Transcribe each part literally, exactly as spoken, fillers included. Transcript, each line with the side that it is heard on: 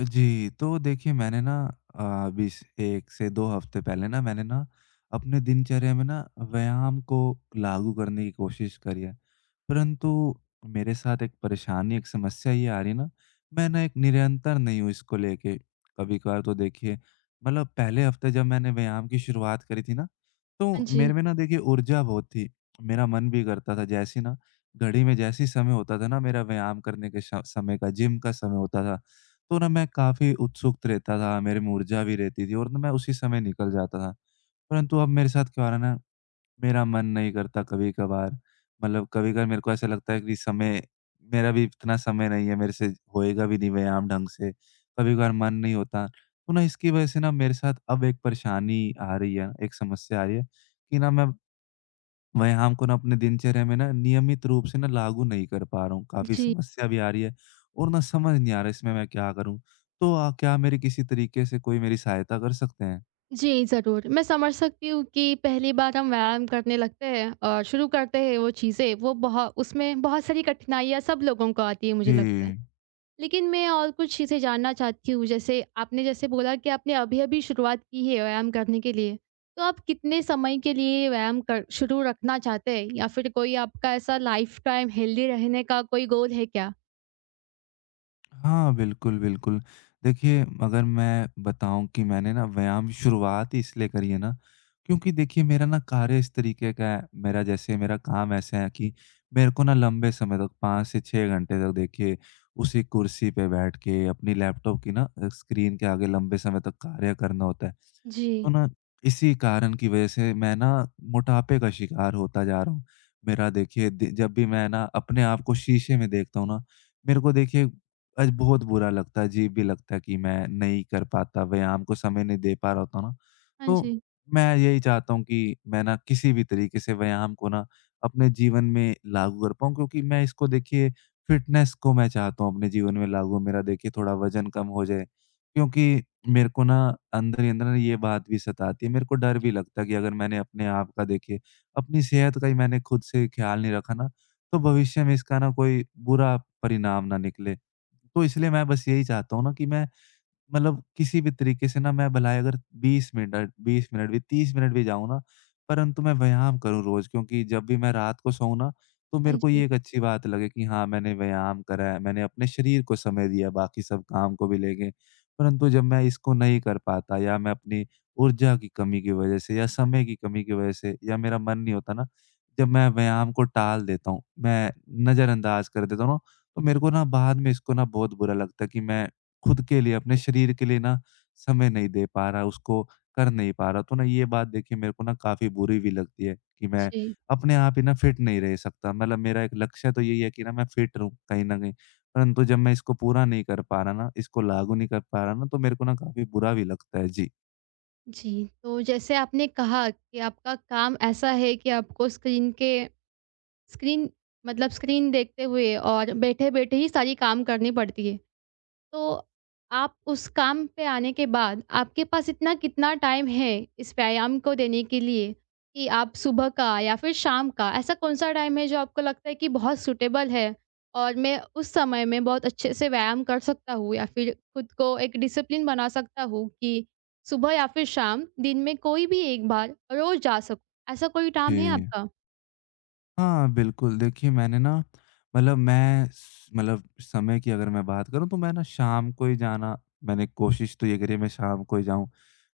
left: जी, तो देखिए मैंने ना अ, अभी स एक से दो हफ्ते पहले ना मैंने ना अपने दिनचर्या में ना व्यायाम को लागू करने की कोशिश करी है। परंतु मेरे साथ एक परेशानी, एक समस्या ये आ रही है ना, मैं ना एक निरंतर नहीं हूँ इसको लेके। कभी-कभार तो देखिए मतलब पहले हफ्ते जब मैंने व्यायाम की शुरुआत करी थी ना,
right: हाँ
left: तो
right: जी।
left: मेरे में ना देखिए ऊर्जा बहुत थी। मेरा मन भी करता था जैसे ही ना घड़ी में जैसे ही समय होता था ना मेरा व्यायाम करने के श समय का, जिम का समय होता था, तो ना मैं काफ़ी उत्सुक रहता था, मेरे में ऊर्जा भी रहती थी और ना मैं उसी समय निकल जाता था। परंतु अब मेरे साथ क्या हो रहा है ना, मेरा मन नहीं करता कभी-कभार, मतलब कभी-कभार मेरे को ऐसा लगता है कि समय, मेरा भी इतना समय नहीं है, मेरे से होएगा भी नहीं व्यायाम ढंग से, कभी-कभार मन नहीं होता। तो ना इसकी वजह से ना मेरे साथ अब एक परेशानी आ रही है, एक समस्या आ रही है कि ना मैं व्यायाम को ना अपने दिनचर्या में ना नियमित रूप से ना लागू नहीं कर पा रहा हूँ। काफ़ी
right: जी,
left: समस्या भी आ रही है और ना समझ नहीं आ रहा इसमें मैं क्या करूँ? तो अ, क्या मेरी किसी तरीके से कोई मेरी सहायता कर सकते हैं?
right: जी, ज़रूर। मैं समझ सकती हूँ कि पहली बार हम व्यायाम करने लगते हैं और शुरू करते हैं वो चीज़ें, वो बहु उसमें बहुत सारी कठिनाइयाँ सब लोगों को आती है मुझे
left: जी।
right: लगता है। लेकिन मैं और कुछ चीज़ें जानना चाहती हूँ, जैसे आपने जैसे बोला कि आपने अभी-अभी शुरुआत की है व्यायाम करने के लिए, तो आप कितने समय के लिए व्यायाम कर शुरू रखना चाहते हैं? या फिर कोई आपका ऐसा लाइफ़ टाइम हेल्दी रहने का कोई गोल है क्या?
left: हाँ, बिल्कुल, बिल्कुल। देखिए, अगर मैं बताऊँ कि मैंने ना व्यायाम शुरुआत ही इसलिए करी है ना, क्योंकि देखिए मेरा ना कार्य इस तरीके का है, मेरा जैसे मेरा काम ऐसा है कि मेरे को ना लंबे समय तक पाँच से छह घंटे तक देखिए उसी कुर्सी पे बैठ के अपनी लैपटॉप की ना अ, स्क्रीन के आगे लंबे समय तक कार्य करना होता है। तो
right: जी।
left: ना इसी कारण की वजह से मैं ना मोटापे का शिकार होता जा रहा हूँ। मेरा देखिए दि जब भी मैं ना अपने आप को शीशे में देखता हूँ ना, मेरे को देखिए आज बहुत बुरा लगता है, अजीब भी लगता है कि मैं नहीं कर पाता, व्यायाम को समय नहीं दे पा रहा होता हूँ ना।
right: हाँ
left: तो
right: जी।
left: मैं यही चाहता हूँ कि मैं ना किसी भी तरीके से व्यायाम को ना अपने जीवन में लागू कर पाऊँ, क्योंकि मैं इसको देखिए फ़िटनेस को मैं चाहता हूँ अपने जीवन में लागू, मेरा देखिए थोड़ा वज़न कम हो जाए। क्योंकि मेरे को ना अंदर ही अंदर ना ये बात भी सताती है, मेरे को डर भी लगता है कि अगर मैंने अपने आप का देखिए, अपनी सेहत का ही मैंने खुद से ख़्याल नहीं रखा ना, तो भविष्य में इसका ना कोई बुरा परिणाम ना निकले। तो इसलिए मैं बस यही चाहता हूँ ना कि मैं, मतलब किसी भी तरीके से ना मैं भलाए अगर बीस मिनट, बीस मिनट भी, तीस मिनट भी जाऊँ ना, परंतु मैं व्यायाम करूँ रोज़, क्योंकि जब भी मैं रात को सोऊँ ना, तो
right: हाँ
left: मेरे को
right: जी।
left: ये एक अच्छी बात लगे कि हाँ, मैंने व्यायाम करा है, मैंने अपने शरीर को समय दिया बाकी सब काम को भी लेके। परंतु जब मैं इसको नहीं कर पाता या मैं अपनी ऊर्जा की कमी की वज़ह से या समय की कमी की वज़ह से या मेरा मन नहीं होता ना, जब मैं व्यायाम को टाल देता हूँ, मैं नज़रअंदाज़ कर देता हूँ ना, तो मेरे को ना बाद में इसको ना बहुत बुरा लगता है कि मैं खुद के लिए, अपने शरीर के लिए ना समय नहीं दे पा रहा, उसको कर नहीं पा रहा। तो ना ये बात देखिए मेरे को ना काफ़ी बुरी भी लगती है कि मैं
right: जी।
left: अपने आप ही ना फिट नहीं रह सकता। मतलब मेरा एक लक्ष्य तो यही है कि ना मैं फिट रहूँ कहीं न कहीं, परंतु जब मैं इसको पूरा नहीं कर पा रहा ना, इसको लागू नहीं कर पा रहा ना, तो मेरे को ना काफ़ी बुरा भी लगता है। जी।
right: जी, तो जैसे आपने कहा कि आपका काम ऐसा है कि आपको स्क्रीन के स्क्रीन मतलब स्क्रीन देखते हुए और बैठे-बैठे ही सारी काम करनी पड़ती है। तो आप उस काम पे आने के बाद आपके पास इतना कितना टाइम है इस व्यायाम को देने के लिए, कि आप सुबह का या फिर शाम का ऐसा कौन सा टाइम है जो आपको लगता है कि बहुत सूटेबल है और मैं उस समय में बहुत अच्छे से व्यायाम कर सकता हूँ या फिर खुद को एक डिसिप्लिन बना सकता हूँ कि सुबह या फिर शाम दिन में कोई भी एक बार रोज जा सकूँ, ऐसा कोई काम है
left: जी।
right: आपका?
left: हाँ, बिल्कुल। देखिए मैंने ना, मतलब मैं स मतलब समय की अगर मैं बात करूँ, तो मैं ना शाम को ही जाना, मैंने कोशिश तो ये करी है मैं शाम को ही जाऊँ।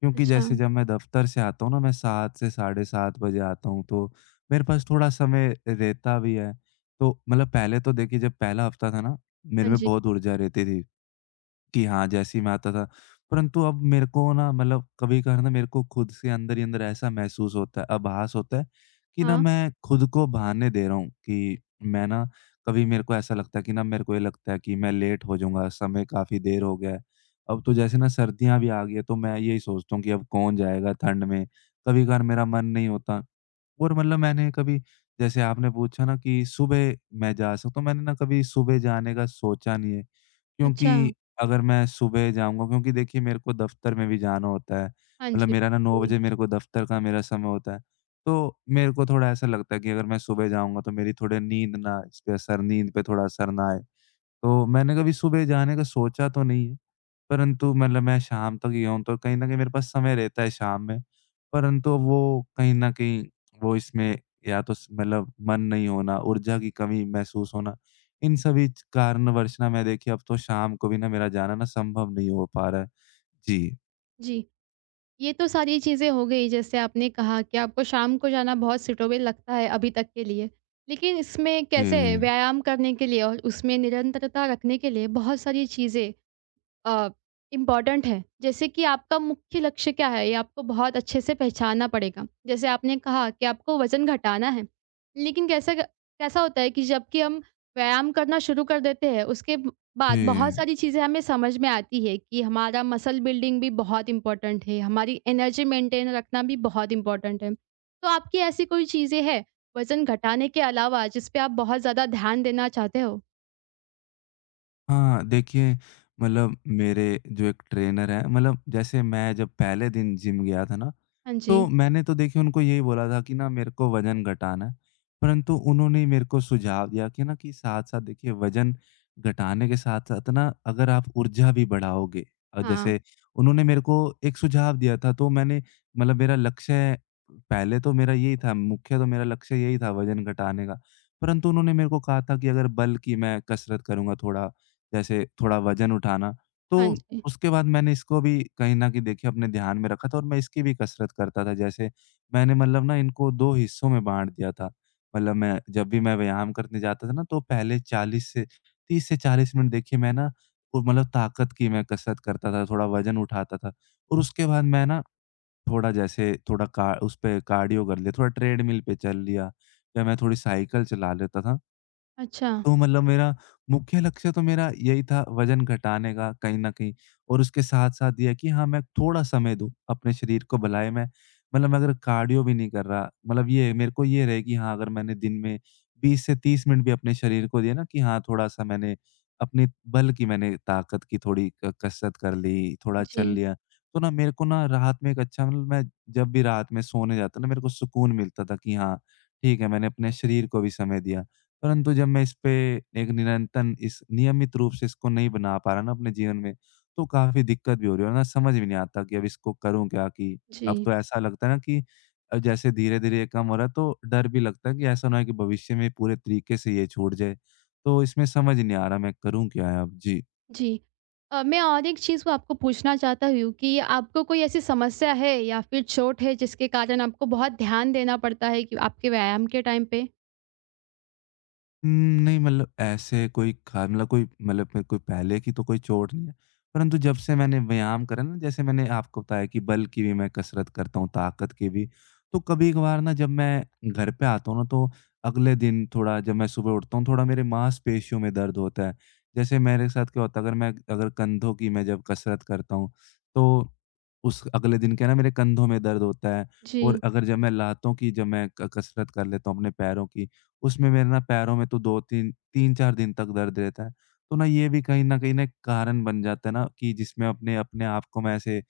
left: क्योंकि
right: अच्छा,
left: जैसे जब मैं दफ्तर से आता हूँ ना, मैं सात से साढ़े सात बजे आता हूँ, तो मेरे पास थोड़ा समय रहता भी है। तो मतलब पहले तो देखिए जब पहला हफ्ता था ना,
right: हाँ
left: मेरे में
right: जी,
left: बहुत ऊर्जा रहती थी। कि हाँ, जैसे ही मैं आता था। परंतु अब मेरे को ना, मतलब कभी-कभार ना मेरे को खुद से अंदर ही अंदर ऐसा महसूस होता है, आभास होता है कि ना
right: हाँ,
left: मैं खुद को बहाने दे रहा हूँ कि मैं ना, कभी मेरे को ऐसा लगता है कि ना मेरे को ये लगता है कि मैं लेट हो जाऊँगा, समय काफ़ी देर हो गया है। अब तो जैसे ना सर्दियाँ भी आ गई हैं, तो मैं यही सोचता हूँ कि अब कौन जाएगा ठंड में। कभी-कभार मेरा मन नहीं होता और मतलब मैंने कभी, जैसे आपने पूछा ना कि सुबह मैं जा सकता हूँ, तो मैंने ना कभी सुबह जाने का सोचा नहीं है।
right: अच्छा,
left: क्योंकि अगर मैं सुबह जाऊँगा, क्योंकि देखिए मेरे को दफ़्तर में भी जाना होता है।
right: हाँ
left: मतलब
right: जी,
left: मेरा ना नौ
right: जी।
left: बजे मेरे को दफ़्तर का मेरा समय होता है। तो मेरे को थोड़ा ऐसा लगता है कि अगर मैं सुबह जाऊँगा तो मेरी थोड़ी नींद ना इस पे असर, नींद पे थोड़ा असर ना आए। तो मैंने कभी सुबह जाने का सोचा तो नहीं है। परंतु मतलब मैं शाम तक ही हूँ, तो कहीं न कहीं मेरे पास समय रहता है शाम में, परंतु वो कहीं न कहीं, वो इसमें या तो स मतलब मन नहीं होना, ऊर्जा की कमी महसूस होना, इन सभी च कारणवश ना मैं देखिए अब तो शाम को भी ना मेरा जाना ना संभव नहीं हो पा रहा है। जी।
right: जी। ये तो सारी चीज़ें हो गई, जैसे आपने कहा कि आपको शाम को जाना बहुत सुटेबल लगता है अभी तक के लिए। लेकिन इसमें कैसे
left: जी,
right: व्यायाम करने के लिए और उसमें निरंतरता रखने के लिए बहुत सारी चीज़ें अ, इम्पोर्टेंट है। जैसे कि आपका मुख्य लक्ष्य क्या है, ये आपको बहुत अच्छे से पहचानना पड़ेगा। जैसे आपने कहा कि आपको वज़न घटाना है, लेकिन कैसे क कैसा होता है कि जबकि हम व्यायाम करना शुरू कर देते हैं, उसके ब बाद बहुत
left: जी।
right: सारी चीज़ें हमें समझ में आती है कि हमारा मसल बिल्डिंग भी बहुत इम्पोर्टेंट है, हमारी एनर्जी मेंटेन रखना भी बहुत इम्पोर्टेंट है। तो आपकी ऐसी कोई चीज़ें हैं, वज़न घटाने के अलावा जिस पे आप बहुत ज़्यादा ध्यान देना चाहते हो?
left: हाँ, देखिए, मतलब मेरे जो एक ट्रेनर हैं, मतलब जैसे मैं जब पहले दिन जिम गया था ना,
right: हाँ
left: तो
right: जी।
left: मैंने तो देखिए उनको यही बोला था कि ना मेरे को वज़न घटाना है, परंतु उन्होंने मेरे को सुझाव दिया कि ना कि साथ-साथ देखिए वज़न घटाने के साथ-साथ ना अगर आप ऊर्जा भी बढ़ाओगे, अ,
right: हाँ।
left: जैसे, उन्होंने मेरे को एक सुझाव दिया था, तो मैंने, मतलब मेरा लक्ष्य पहले तो मेरा यही था, मुख्य तो मेरा लक्ष्य यही था वज़न घटाने का। परंतु उन्होंने मेरे को कहा था कि अगर बल की मैं कसरत करूँगा थोड़ा, जैसे थोड़ा वज़न उठाना,
right: हाँ
left: तो
right: जी।
left: उसके बाद मैंने इसको भी कहीं न कहीं देखिए अपने ध्यान में रखा था और मैं इसकी भी कसरत करता था। जैसे मैंने, मतलब ना इनको दो हिस्सों में बाँट दिया था। मतलब मैं जब भी मैं व्यायाम करने जाता था ना, तो पहले चालीस से, तीस से चालीस मिनट देखिए मैं ना वो मतलब ताकत की मैं कसरत करता था, थोड़ा वज़न उठाता था और उसके बाद मैं ना थोड़ा, जैसे थोड़ा का उस पे कार्डियो कर लिया, थोड़ा ट्रेडमिल पे चल लिया या मैं थोड़ी साइकिल चला लेता था।
right: अच्छा।
left: तो मतलब मेरा मुख्य लक्ष्य तो मेरा यही था वज़न घटाने का कहीं न कहीं और उसके साथ-साथ ये है कि हाँ, मैं थोड़ा समय दूँ अपने शरीर को, भलाए मैं, मतलब मैं अगर कार्डियो भी नहीं कर रहा, मतलब ये मेरे को ये रहे कि हाँ, अगर मैंने दिन में बीस से तीस मिनट भी अपने शरीर को दिए ना कि हाँ, थोड़ा-सा मैंने अपने बल की, मैंने ताकत की थोड़ी क कसरत कर ली, थोड़ा चल
right: जी।
left: लिया, तो ना मेरे को ना रात में एक अच्छा, मतलब मैं जब भी रात में सोने जाता ना, मेरे को सुकून मिलता था कि हाँ, ठीक है, मैंने अपने शरीर को भी समय दिया। परंतु जब मैं इस पे एक निरंतर, इस नियमित रूप से इसको नहीं बना पा रहा ना अपने जीवन में, तो काफ़ी दिक्कत भी हो रही है और ना समझ भी नहीं आता कि अब इसको करूँ क्या? कि अब
right: जी,
left: तो ऐसा लगता है ना कि अ, जैसे धीरे-धीरे ये कम हो रहा है, तो डर भी लगता है कि ऐसा ना हो कि भविष्य में पूरे तरीके से ये छूट जाए। तो इसमें समझ नहीं आ रहा मैं करूँ क्या है अब? जी।
right: जी। अ, मैं और एक चीज़ को आपको पूछना चाहता हूँ कि आपको कोई ऐसी समस्या है या फिर चोट है जिसके कारण आपको बहुत ध्यान देना पड़ता है कि आपके व्यायाम के टाइम पे?
left: हुँ, नहीं, मतलब ऐसे कोई खा मतलब कोई, मतलब मेरे को पहले की तो कोई चोट नहीं है। परंतु जब से मैंने व्यायाम करा ना, जैसे मैंने आपको बताया कि बल की भी मैं कसरत करता हूँ, ताकत की भी। तो कभी-कभार ना जब मैं घर पे आता हूँ ना, तो अगले दिन थोड़ा, जब मैं सुबह उठता हूँ, थोड़ा मेरे मांसपेशियों में दर्द होता है। जैसे मेरे साथ क्या होता है, अगर मैं, अगर कंधों की मैं जब कसरत करता हूँ, तो उस अगले दिन क्या है ना, मेरे कंधों में दर्द होता है और
right: जी,
left: अगर जब मैं लातों की, जब मैं क कसरत कर लेता हूँ अपने पैरों की, उसमें मेरे ना पैरों में तो दो तीन, तीन चार दिन तक दर्द रहता है। तो ना ये भी कहीं न कहीं ना एक कारण बन जाता है ना कि जिसमें अपने अपने आप को मैं ऐसे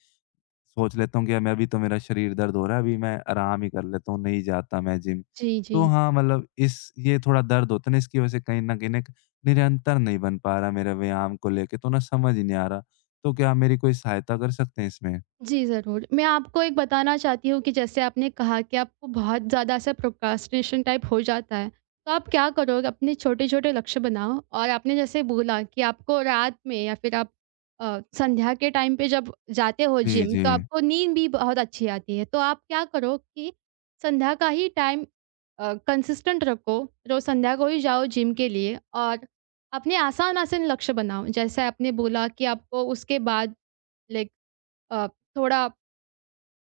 left: सोच लेता हूँ कि मैं अभी तो, मेरा शरीर दर्द हो रहा है, अभी मैं आराम ही कर लेता हूँ, नहीं जाता मैं जिम।
right: जी, जी।
left: तो हाँ, मतलब इस, ये थोड़ा दर्द होता है ना, इसकी वजह से कहीं न कहीं ना एक निरंतर नहीं बन पा रहा मेरा व्यायाम को लेके, तो ना समझ ही नहीं आ रहा। तो क्या आप मेरी कोई सहायता कर सकते हैं इसमें?
right: जी, ज़रूर। मैं आपको एक बताना चाहती हूँ कि जैसे आपने कहा कि आपको बहुत ज़्यादा ऐसा प्रोक्रास्टिनेशन टाइप हो जाता है, तो आप क्या करो, अपने छोटे-छोटे लक्ष्य बनाओ। और आपने जैसे बोला कि आपको रात में या फिर आप अ, संध्या के टाइम पे जब जाते हो
left: जी,
right: जिम,
left: जी।
right: तो आपको नींद भी बहुत अच्छी आती है। तो आप क्या करो कि संध्या का ही टाइम अ, कंसिस्टेंट रखो, रोज़ संध्या को ही जाओ जिम के लिए, और अपने आसान-आसान लक्ष्य बनाओ। जैसे आपने बोला कि आपको उसके बाद, लाइक, अ, थोड़ा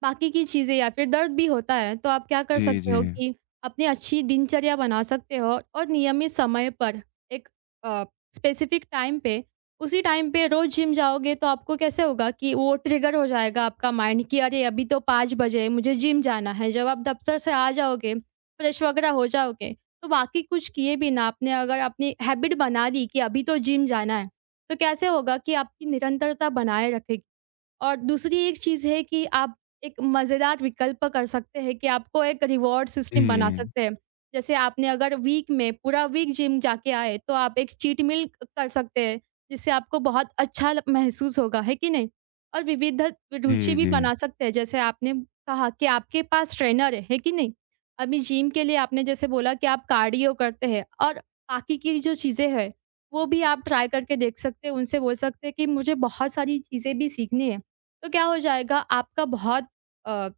right: बाकी की चीज़ें या फिर दर्द भी होता है, तो आप क्या कर
left: जी,
right: सकते
left: जी।
right: हो कि अपनी अच्छी दिनचर्या बना सकते हो और नियमित समय पर, एक अ, स्पेसिफ़िक टाइम पे, उसी टाइम पे रोज़ जिम जाओगे तो आपको कैसे होगा कि वो ट्रिगर हो जाएगा आपका माइंड, कि अरे, अभी तो पाँच बजे है, मुझे जिम जाना है। जब आप दफ़्तर से आ जाओगे, फ्रेश वगैरह हो जाओगे, तो बाकी कुछ किए बिना आपने अगर अपनी हैबिट बना ली कि अभी तो जिम जाना है, तो कैसे होगा कि आपकी निरंतरता बनाए रखेगी। और दूसरी एक चीज़ है कि आप एक मज़ेदार विकल्प कर सकते हैं, कि आपको एक रिवॉर्ड सिस्टम बना
left: जी।
right: सकते हैं। जैसे आपने अगर वीक में पूरा वीक जिम जाके आए, तो आप एक चीट मील क कर सकते हैं, जिससे आपको बहुत अच्छा ल महसूस होगा, है कि नहीं? और विविध रुचि
left: जी,
right: भी
left: जी।
right: बना सकते हैं, जैसे आपने कहा कि आपके पास ट्रेनर है, है कि नहीं? अभी जिम के लिए आपने जैसे बोला कि आप कार्डियो करते हैं और बाकी की जो चीज़ें हैं, वो भी आप ट्राई करके देख सकते हैं, उनसे बोल सकते हैं कि मुझे बहुत सारी चीज़ें भी सीखनी है। तो क्या हो जाएगा, आपका बहुत अ,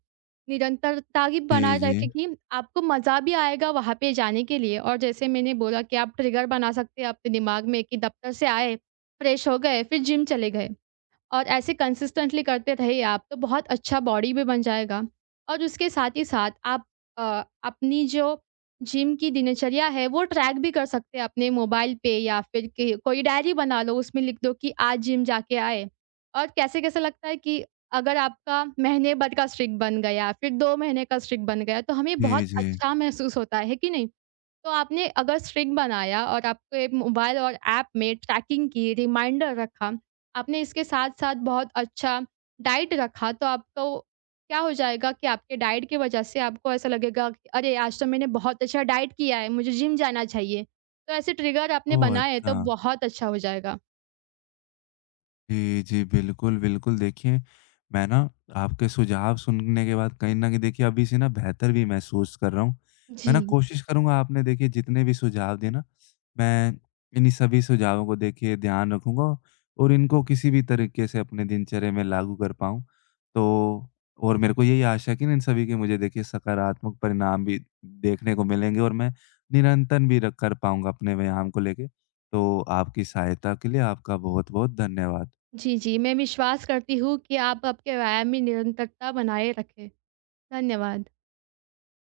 right: निरंतरता ही बनाए
left: जी, जी।
right: रखेगी। आपको मज़ा भी आएगा वहाँ पे जाने के लिए, और जैसे मैंने बोला कि आप ट्रिगर बना सकते हैं अपने दिमाग में, कि दफ्तर से आए, फ्रेश हो गए, फिर जिम चले गए। और ऐसे कंसिस्टेंटली करते रहे आप तो बहुत अच्छा बॉडी भी बन जाएगा। और उसके साथ ही साथ आप अ, अपनी जो जिम की दिनचर्या है वो ट्रैक भी कर सकते हैं अपने मोबाइल पे, या फिर कि कोई डायरी बना लो, उसमें लिख दो कि आज जिम जाके आए, और कैसे कैसे लगता है कि अगर आपका महीने भर का स्ट्रिक बन गया, फिर दो महीने का स्ट्रिक बन गया, तो हमें बहुत
left: जी, जी।
right: अच्छा महसूस होता है, कि नहीं? तो आपने अगर स्ट्रिंग बनाया और आपके मोबाइल और ऐप में ट्रैकिंग की, रिमाइंडर रखा, आपने इसके साथ-साथ बहुत अच्छा डाइट रखा, तो आपको क्या हो जाएगा कि आपके डाइट की वजह से आपको ऐसा लगेगा कि अरे! आज तो मैंने बहुत अच्छा डाइट किया है, मुझे जिम जाना चाहिए। तो ऐसे ट्रिगर आपने
left: ओह!
right: बनाए
left: अच्छा।
right: तो बहुत अच्छा हो जाएगा।
left: जी, जी। बिल्कुल, बिल्कुल। देखिए, मैं ना आपके सुझाव सुनने के बाद कहीं न कहीं देखिए अभी से ना बेहतर भी महसूस कर रहा हूँ। मैं ना
right: जी।
left: कोशिश करूँगा, आपने देखिए जितने भी सुझाव दिए ना, मैं इन्हीं सभी सुझावों को देखिए ध्यान रखूँगा और इनको किसी भी तरीके से अपने दिनचर्या में लागू कर पाऊँ। तो और मेरे को यही आशा है कि ना इन सभी के मुझे देखिए सकारात्मक परिणाम भी देखने को मिलेंगे और मैं निरंतर भी र कर पाऊँगा अपने व्यायाम को लेके। तो आपकी सहायता के लिए आपका बहुत-बहुत धन्यवाद।
right: जी, जी, मैं विश्वास करती हूँ कि आप आपके व्यायाम में निरंतरता बनाए रखें। धन्यवाद।